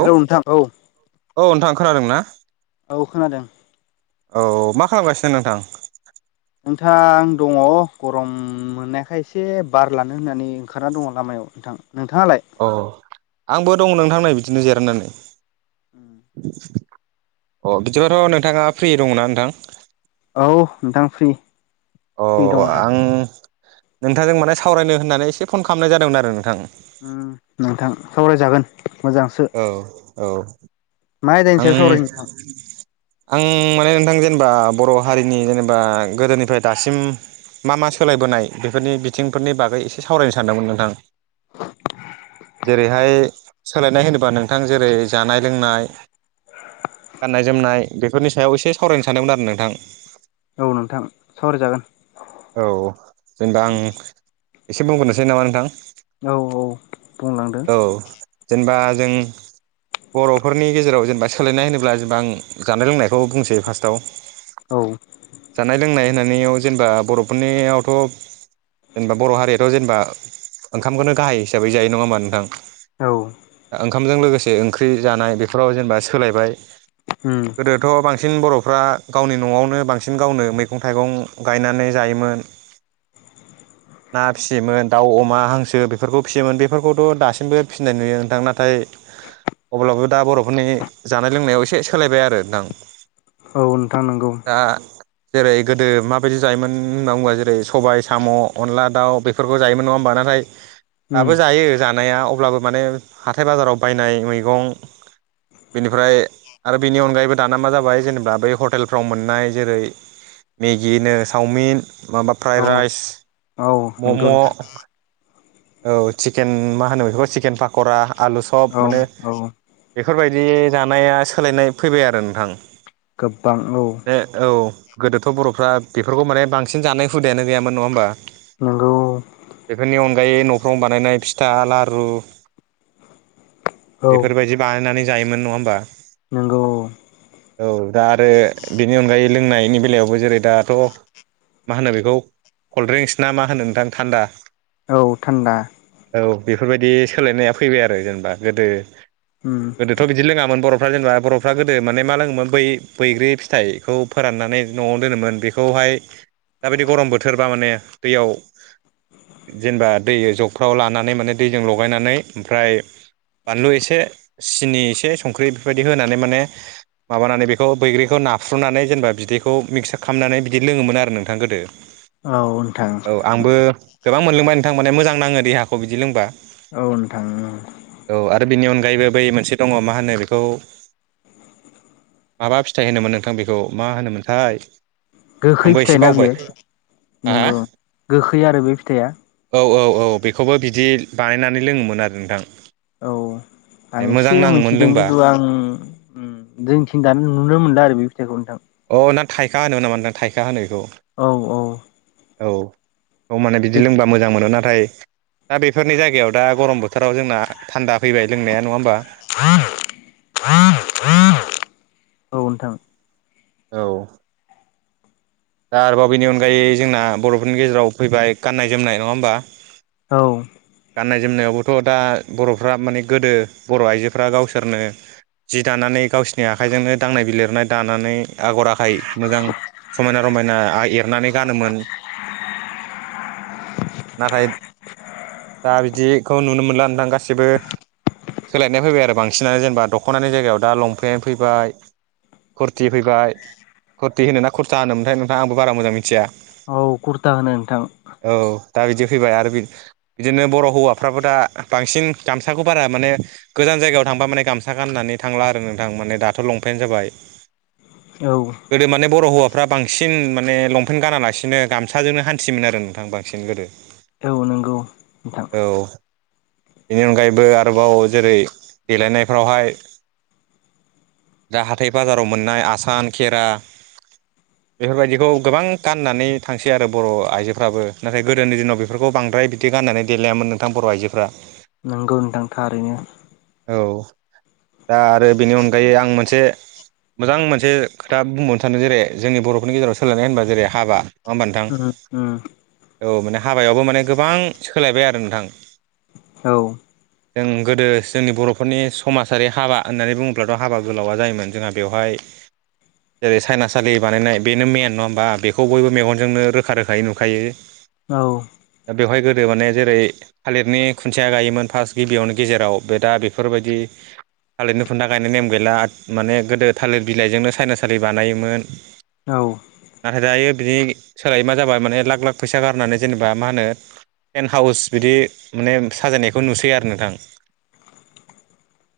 औ हेलौ नोंथां औ औ नोंथां खोनादों ना? औ खोनादों। औ मा खालामगासिनो नोंथां? नोंथां आं दङ गरम मोननायाखाय एसे बार लानो होननानै ओंखारना दङ लामा याव नोंथां। नोंथाङालाय अ आंबो दङ नोंथांनाय बिदिनो जिरायनानै। अ बिदिबाथ' नोंथाङा फ्रि दङना नोंथां? औ नोंथां फ्रि अ फ्रि दङ दा आं नोंथांजों माने सावरायनो होननानै एसे फन खालामनाय जादोंमोन आरो नोंथां। नोंथां सावरायजागोन। मोजांसो औ औ मा आयदानि आं सायाव सावरायनो नोंथां आं माने नोंथां जेनेबा बर' हारिनि जेनेबा गोदोनिफ्राय दासिम। मा-मा सोलायबोनाय बेफोरनि बिथिंफोरनि बागै एसे सावरायनो सानदोंमोन नोंथां। जेरैहाय सोलायनाय होनोबा नोंथां जेरै जानाय-लोंनाय। गाननाय-जोमनाय बेफोरनि सायाव एसे सावरायनो सानदोंमोन आरो नोंथां? औ नोंथां सावरायजागोन औ जेनेबा आं। एसे बुंग्रोनोसै नामा नोंथां? औ बुंलांदो औ जेनेबा। जों बर'फोरनि गेजेराव। जेनेबा सोलायनाय होनोब्ला जेनबा आं जानाय-लोंनायखौ बुंसै फार्स्टआव। औ जानाय-लोंनाय होननानै जेनेबा बर'फोरनियावथ'। जेनेबा बर' हारियाथ' जेनेबा ओंखामखौनो गाहाय हिसाबै जायो नङा होमबा नोंथां? औ ओंखामजों लोगोसे ओंख्रि जानाय बेफोराव जेनेबा सोलायबाय। उम गोदोथ' बांसिन। बांसिन बर'फ्रा गावनि न'आवनो बांसिन गावनो मैगं-थाइगं गायनानै जायोमोन। [inaudible] ना फिसियोमोन दाउ, अमा, हांसो बेफोरखौ फिसियोमोन बेफोरखौथ' दासिमबो फिसिनाय नुयो नोंथां नाथाय। अब्लाबो दा बर'फोरनि जानाय-लोंनायाव एसे सोलायबाय आरो नोंथां। नंगौ नोंथां नंगौ। दा जेरै-गोदो माबायदि जायोमोन होनना बुङोबा जेरै-सबाय, साम', अनला, दाउ बे। बेफोरखौ जायोमोन नङा होमबा? नाथाय। उम दाबो जायो जानाया अब्लाबो माने हाथाइ-बाजाराव बायनाय मैगं। बेनिफ्राय आरो बेनि अनगायैबो दाना मा जाबाय जेनेबा बै हटेलफ्राव मोननाय जेरै- मेगिनो, सावमिन माबा औ फ्राइड राइस, औ नंगौ मम'। नोंथां औ चिकेन मा होनो बेखौ? चिकेन पाकरा आलु सब औ मोनो। औ बेफोरबायदि जानाया सोलायनाय फैबाय आरो नोंथां। गोबां औ। बे औ गोदोथ' बर'फ्रा बेफोरखौ माने बांसिन जानाय हुदायानो गैयामोन नङा होमबा? नंगौ बेफोरनि अनगायै न'फ्राव बानायनाय फिथा, लारु। औ बेफोरबायदि बानायनानै जायोमोन नङा होमबा? नंगौ औ दा आरो बेनि अनगायै लोंनायनि बेलायावबो जेरै दाथ'। मा होनो बेखौ कलद्रिंस ना मा होनो नोंथां थान्दा? औ थान्दा औ बेफोरबायदि सोलायनाया फैबाय आरो जेनेबा उम गोदो। गोदोथ' बिदि लोङामोन बर'फ्रा जेनेबा बर'फ्रा गोदो माने मा लोङोमोन बै बैग्रि फिथाइखौ फोराननानै। न'आव दोनोमोन बेखौहाय दाबायदि गरम बोथोरबा माने दैयाव। जेनेबा दै जगफ्राव लानानै माने दैजों लगायनानै ओमफ्राय। बानलु एसे। सिनि एसे संख्रि बेफोरबायदि होनानै माने माबानानै बेखौ बैग्रिखौ नाफ्रुनानै जेनेबा बिदै। बेखौ मिक्सार खालामनानै बिदि लोङोमोन आरो नोंथां गोदो औ नोंथां औ आंबो। गोबां मोनलोंबाय नोंथां माने मोजां नाङो देहाखौ बिदि लोंबा। औ नोंथां औ आरो बेनि अनगायैबो बै मोनसे दङ' मा होनो बेखौ? माबा फिथाइ होनोमोन नोंथां बेखौ मा होनोमोनथाय? गोखै आंबो एसे फिथाइ ना बावबाय। बियो हा नंगौ गोखै आरो बे फिथाइया औ-औ-औ बेखौबो बि। दि बानायनानै लोङोमोन आरो नोंथां। औ आं मोजां एसे नाङोमोन मिथिदों लोंबा खिन्तु आं जोंथिं दानो नुनो मोनदों आरो बे फिथाइखौ नोंथां। अ! ना थाइखा होनोमोन‌ नामा नोंथां? थाइखा होनो बेखौ औ औ औ। औ माने बिदि बे लोंबा मोजां मोनो ना। नाथाय दा बेफोरनि जायगायाव दा गरम बोथोराव जोंना थान्दा फैबाय लोंनाया नङा होमबा? [unintelligible] औ नोंथां। औ। दा आरोबाव बेनि अनगायै जोंना बर'फोरनि गेजेराव फैबाय गाननाय- जोमनाय नङा होमबा? औ। गाननाय जोमनायावबोथ' दा बर'फ्रा माने गोदो बर' आइजोफ्रा गावसोरनो जि दानानै गावसिनि आखाइजोंनो दांनाय बिलिरनाय दानानै आगर आखाइ मोजां समायना रमायना आ एरनानै गानोमोन। [inaudible] नाथाय दा बिदिखौ नुनो मोनला नोंथां गासिबो सोलायनाय फैबाय आरो बांसिनानो जेनेबा दख'नानि जायगायाव दा लंपेन्ट फैबाय। कुरथि फैबाय कुरथि होनोना खुरथा होनोमोनथाय नोंथाङा आंबो बारा मोजां मिथिया। औ कुरता होनो नोंथां। औ दा बिदि फैबाय आरो बि बिदिनो बर' हौवाफ्राबो दा बांसिन गामसाखौ बारा माने गोजान जायगायाव थांबा माने गामसा गाननानै नै थांला आरो नोंथां माने दाथ' लपेन्ट जाबाय औ गोदो माने बर' हौवा फ्रा बांसिन माने लंपेन्ट गानालासिनो गामसाजोंनो हान्थियोमोन आरो नोंथां बांसिन गोदो। औ नंगौ नोंथां। औ बेनि अनगायैबो आरोबाव जेरै देलायनायफ्रावहाय दा हाथाइ बाजाराव मोननाय आसान, खेरा बेफोर बायदिखौ गोबां गाननानै थांसै आरो बर' आइजोफ्राबो नाथाय गोदोनि दिनाव बेफोरखौ बांद्राय दि गानानै देलायामोन नोंथां बर' आइजोफ्रा। नोंगौ नोंथां थारैनो। औ दा आरो बेनि अनगायै आं मोनसे मोजां मोनसे खोथा बुंबावनो सानो जेरै जोंनि बर'फोरनि गेजेराव सोलायनाय होनबा जेरै हाबा होमबा नोंथां उम उम। औ माने हाबायावबो माने गोबां सोलायबाय आरो नोंथां। औ। जों गोदो जोंनि बर'फोरनि समाजारि हाबा होननानै बुङोब्लाथ' हाबा गोलावा जायोमोन जोंहा बेवहाय [inaudible] जेरै सायनासालि बानायनाय बेनो मेन नङा होमबा बेखौ बयबो मेगनजोंनो रोखा रोखायै नुखायो। औ। बे माने जेरै थालिरनि खुन्थिया गायोमोन फार्स्ट गिबियावनो गेजेराव बे दा बेफोर बायदि थालिरनि खुन्था गायनाय नेम गैला माने गोदो थालिर बिलाइजोंनो सायना सालि बानायोमोन। औ नाथाय दायो बिनि सोलायै मा जाबाय माने लाख लाख फैसा गारनानै जेनेबा मा होनो टेन हाउस बिदि माने साजायनायखौ नुसै आरो नोंथां।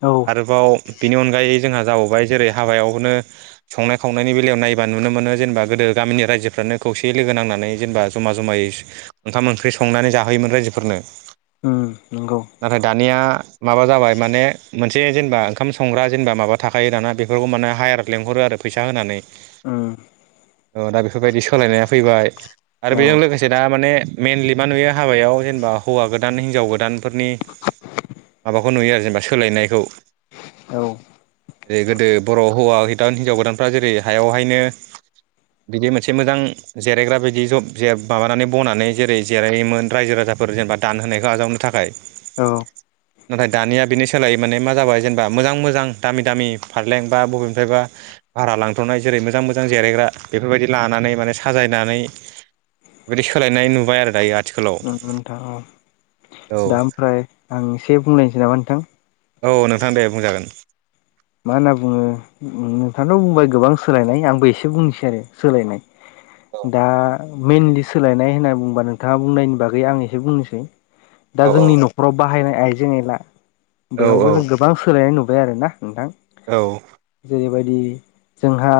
औ आरोबाव बेनि अनगायै जोंहा जाबावबाय जेरै हाबायावनो संनाय खावनायनि बेलायाव नायबा नुनो मोनो जेनेबा गोदो दो गामिनि रायजोफ्रानो खौसेै लोगो नां जेनेबा जमा जमायै ओंखाम ओंख्रि सं संनानै जाहोयोमोन रायजोफोरनो। उम नंगौ। नाथाय दानिया माबा जाबाय माने मोनसे जेनेबा ओंखाम संग्रा जेनेबा माबा थाखायो दाना बेफोरखौ माने हायार लेंहरो आरो फैसा होनानै उम ओ दा बेफोर बायदि सोलायनाया फैबाय आरो औ बेजों लोगोसे दा माने मेइनलि मा नुयो हाबायाव जेनेबा हौवा गोदान हिनजाव गोदानफोरनि माबाखौ नुयो आरो जेनेबा सोलायनायखौ। औ। जै गोदो बर' हौवा गोदान हिनजाव गोदानफ्रा जेरै हायावहायनो बिदि मोनसे मोजां जिरायग्रा बिदि जब माबानानै बनानै जेरै जिरायोमोन रायजो राजाफोर जेनेबा दान होनायखौ आजावनो थाखाय नाथाय दानिया बेनि सोलाय माने मा जाबाय जेनेबा मोजां मोजां दामि दामि फारलें बा बबेनिफ्रायबा भारा लांथ'नाय जेरै रै मोजां मोजां जिरायग्रा बेफोरबायदि लानानै माने साजायनानै बेदि सोलायनाय नुबाय आरो दायो आथिखालाव ओ नोंथां औ औ दा ओमफ्राय आं एसे बुंलायनोसै नामा नोंथां औ नोंथां दे बुंजागोन मा होनना बुङो नोंथांथ' बुंबाय गोबां सोलायनाय आंबो एसे बुंनोसै आरो सोलायनाय औ दा मइेनलि सोलायनाय होनना बुंबा नोंथाङा बुंनायनि बागै आं एसे बुंनोसै दा औ जोंनि न'खराव बाहायनाय आइजें आयला औ बेयावबो जों गोबां सोलायनाय नुबाय आरो ना औ जेबायदि जोंहा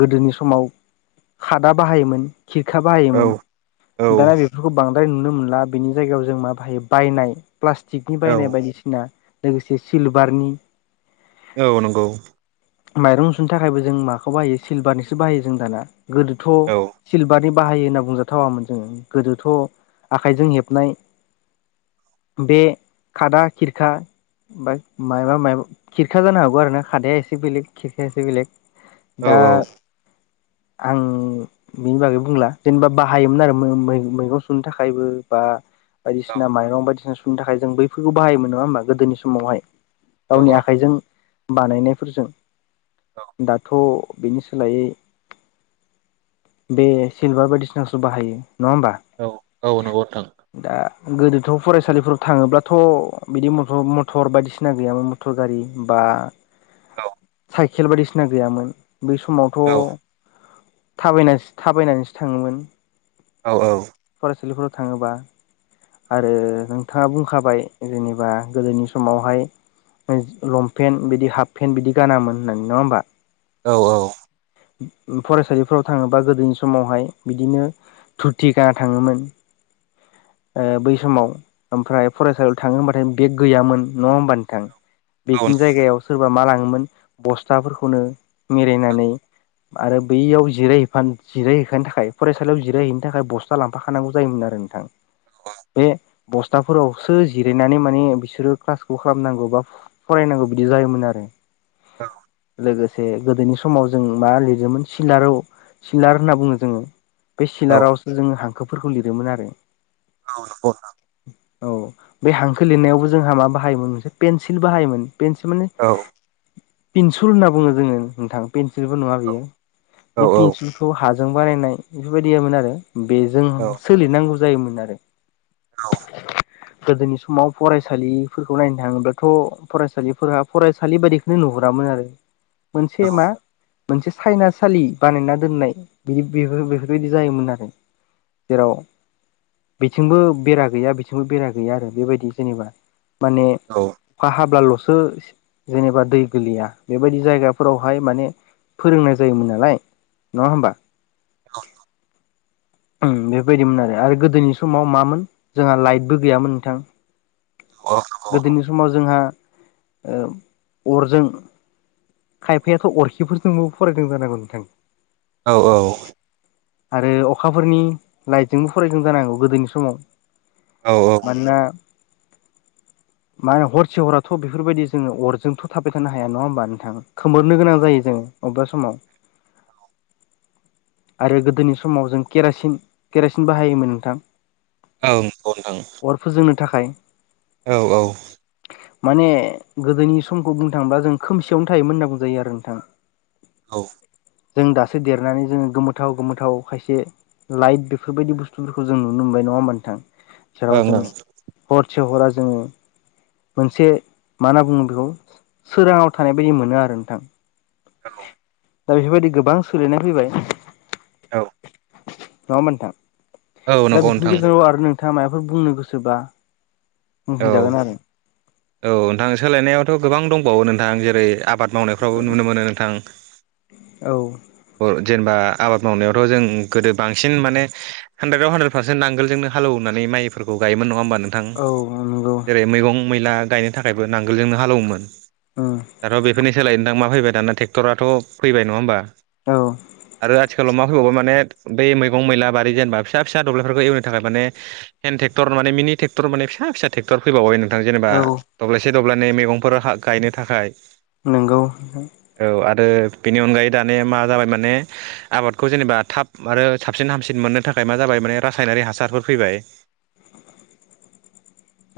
गोदोनि समाव खादा बाहायोमोन खिरखा बाहायोमोन दाना बेफोरखौ बां द्राय नुनो मोनला बेनि जायगायाव जों मा बाहायो बायनाय प्लास्टिकनि औ बायनाय बायदिसिना लोगोसे सिलभारनि औ नंगौ माइरं मुसुनो थाखायबो जों माखौ बाहायो सिल्भारनिसो बाहायो जों दाना गोदोथ' औ सिलभारनि बाहायो होनना बुंजाथावामोन जोङो गोदोथ' आखाइजों हेबनाय बा बे खादा खिरखा बा मायबा माया खिरखा जानो हागौ आरो ना खादाया एसे बेलेग खिरखाया एसे बेलेग औ दा आं बिनि बागै बुंला जेनेबा बाहायोमोन आरो मो मैगं सुनो थाखायबो बा बायदिसिना माइरं बायदिसिना सुनो थाखाय जों बैफोरखौ बाहायोमोन नङा होमबा गोदोनि समावहाय औ गावनि आख जों बानायनायफोरजों दाथ' बेनि सोलायै बे सिलभार बायदिसिनासो बाहायो नङा होमबा औ औ नंगौ नोंथां दा गोदोथ' फरायसालिफोराव थाङोब्लाथ' बिदिथ मथर मथर बायदिसिना गैयामोन मथर गारि बा औ साइकेल बायदिसिना गैयामोन बै औ समावथ' थाबायनासो थाबायनानैसो थाङोमोन। औ औ सालिफोराव थाङोबा आरो नोंथाङा बुंखाबाय जेनेबा गोदोनि समावहाय लंपेन्ट बिदि हाफ पेन्ट बिदि गानामोन होननानै नङा होमबा औ औ फरायसालिफोराव थाङोबा गोदोनि समावहाय बिदिनो दुथि गाना थाङोमोन ओ बै समाव ओमफ्राय फरायसालियाव थाङो हमबाथाय बेग गैयामोन नङा होमब नोंथां औ औ नंगौ नोंथां औ बेकनि जायगायाव सोरबा मा लाङोमोन बस्थाफोरखौनो मेरायनानै आरो बैयाव जिरायहैफा जिरायहैफानो थाखाय फरायसालियाव जिरायहैनो थाखाय बस्था लांफाखानांगौ जायोमोन आरो ओ नोंथां बे बस्थाफोरावसो जिरायनानै माने बिसोरो क्लासखौ खालामनांगौ बा फरायनांगौ बिदि जायोमोन आरो औ लोगोसे गोदोनि समाव जों मा लिरोमोन सिलाराव सिलार होनना बुङो जोङो बे ओं ओं औ सिलारावसो जोङो हांखोफोरखौ लिरोमोन आरो औ नोंगौ नोंथां औ बे हांखो लिरनायावबो जोंहा मा बाहायोमोन मोनसे पेन्सिलबो बाहायोमोन पेनसि माने पिन्सुल होनना बुङो जोङो नोंथां पेन्सिलबो नङा बियो बे पेन्सिलखौ हाजों बानायनाय बेफोरबायदियोन आरो बेजों सोलिनांगौ जायोमोन आरो औ गोदोनि समाव फरायसालि फोरखौहाय नायनो थाङोब्लाथ' फरायसालिफोरा फरायसालि बायदिखौनो नुहोरामोन आरो मोनसे मा मोनसे सायनासालि बानायना दोननाय बिदि बे-बेफोरबायदि जायोमोन आरो जेराव बिथिंबो बेरा गैया बेथिंबो बेरा गैया आरो बेबायदि जेनेबा माने अखा हाब्लाल'सो जेनेबा दै गोलैया बेबायदि जायगाफोरावहाय माने फोरोंनाय जायोमोन नालाय, नङा होमबा? औ नंगौ ओम बेबायदिमोन आरो आरो गोदोनि समाव मामोन जोंहा लाइटबो गैयामोन नोंथां गोदोनि समाव जोंहा ओ अरजों खायफायाथ' अरखिफोरजोंबो फरायदों जानांगौ नोंथां। औ औ आरो अखाफोरनि लाइटजोंबो फरायदों जानांगौ गोदोनि समाव। मानोना मा होनो हर से हराथ' बेफोरबायदि जोङो अरजोंथ' थाबाय थानो हाया। नङा होमबा नोंथां? खोमोरनो गोनां जायो जोङो अबेबा समाव [inaudible] औ आरो गोदोनि समाव जों केरासिन-केरासिन बाहायोमोन नोंथां ओं नंगौ नोथां। अर फोजोंनो थाखाय औ औ माने गोदोनि समखौ बुंनो थांब्ला जों खोमसियावनो थायोमोन होनना बुंजायो आरो नोंथां। औ जों दासो देरनानै जोङो गोमोथाव-गोमोथाव खायसे लाइट बेफोरबायदि बुस्थुफोरखौ जों नुनो मोनबाय। नङा होमबा नोंथां? जेराव जों हरसे हरा जों मोनसे मा होनना बुङो बेखौ सोराङाव थानाय बायदि मोनो आरो नोंथां। दा बेफोरबायदि गोबां सोलायनाय फैबाय। औ नङा होमबा नोंथां? दा नंगौ बिसिनि नोंथां गेजेराव आरो नों थाङा माबाफोर बुंनो गोसोबा औ बुंफिन जागोन आरो औ नोंथां सोलायनायावथ' गोबां दंबावो नोंथां जेरै-आबाद मावनायफ्रावबो नुनो मोनो नोंथां औ ओ जेनेबा आबाद मावनायावथ' जों गोदो बांसिन माने हानद्रेदाव हानद्रेद पारसेन्ट नांगोलजोंनो हालेवनानै माइफोरखौ गायोमोन। नङा होमबा नोंथां? औ नंगौ जेरै- मैगं-मैला गायनो थाखायबो नांगोलजोंनो हालौवोमोन। उम दाथ' बेफोरनि सोलायै नोंथां मा फैबाय दाना टेक्ट'राथ' फैबाय, नङा होमबा? औ आरो आथिखालाव मा फैबावबाय माने बै मैगं-मैला बारि जेनेबा फिसा-फिसा दब्लायफोरखौ एवनो थाखाय माने हन्द टेक्टर माने मि नि टेक्टर माने फिस-फिसा टेकटर फैबावबाय नों थां जेनेबा औ दब्लायसे-दब्लायनै मैगंफोर गायनो थाखाय नोंंगौ नोंथां। ओ बेनि अनगायै दानिया मा जाबाय माने आबादखौ जेनेबा थाब आरो साबसिन हामसिन मोननो था खाय मा जाबाय माने रासायनारि हासारफोर फैबाय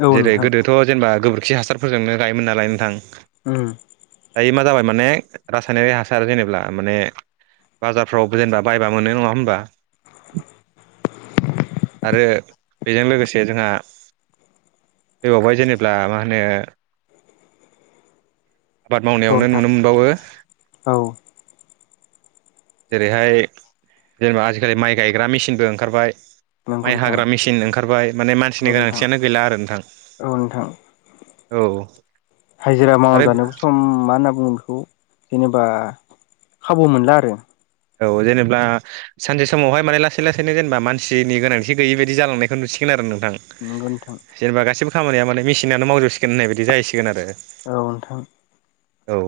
औ नोंथां जेरै-गोदोथ' जेनेबा गोबोर खि हासारफोरजोंनो गायोमोन नालाय नोंथां। उम दायो मा जाबाय माने रासायनारि हासार जेनेब्ला माने बाजारफ्राव जेनेबा बायबा मोनो। नङा होनबा? आरो बेजों लोगोसे जोंहा फैबावबाय जेनेब्ला मा हो नो आबाद औ मावनायावनो नोंथां नुनो मोनबावो औ जेरैहाय जेनेबा आजिखालि माइ गायग्रा मेचिनबो ओंखारबाय नंगौ माइ नोंथां हाग्रा मेसिन ओंखारबाय माने औ मानसिनि नोंथां गोनांथियानो गैला आरो नोंथां। औ नोंथां औ हाजिरा मावना आरो जानो सम मा होनना बुङो बेखौ जेनेबा खाबु मोनला आरो औ जेनेबा सानसे समावहाय माने लासै लासैनो जेनेबा मानसिनि गोनांथि गैयि बायदि जालांनायखौ नुसिगोन आरो नों थां नंगौ नोंथां जेनेबा गासिबो खामानिया माने मेसिनावानो मावजोबसिगोन होननाय बायदि जाहैसिगोन आरो औ नोंथां। औ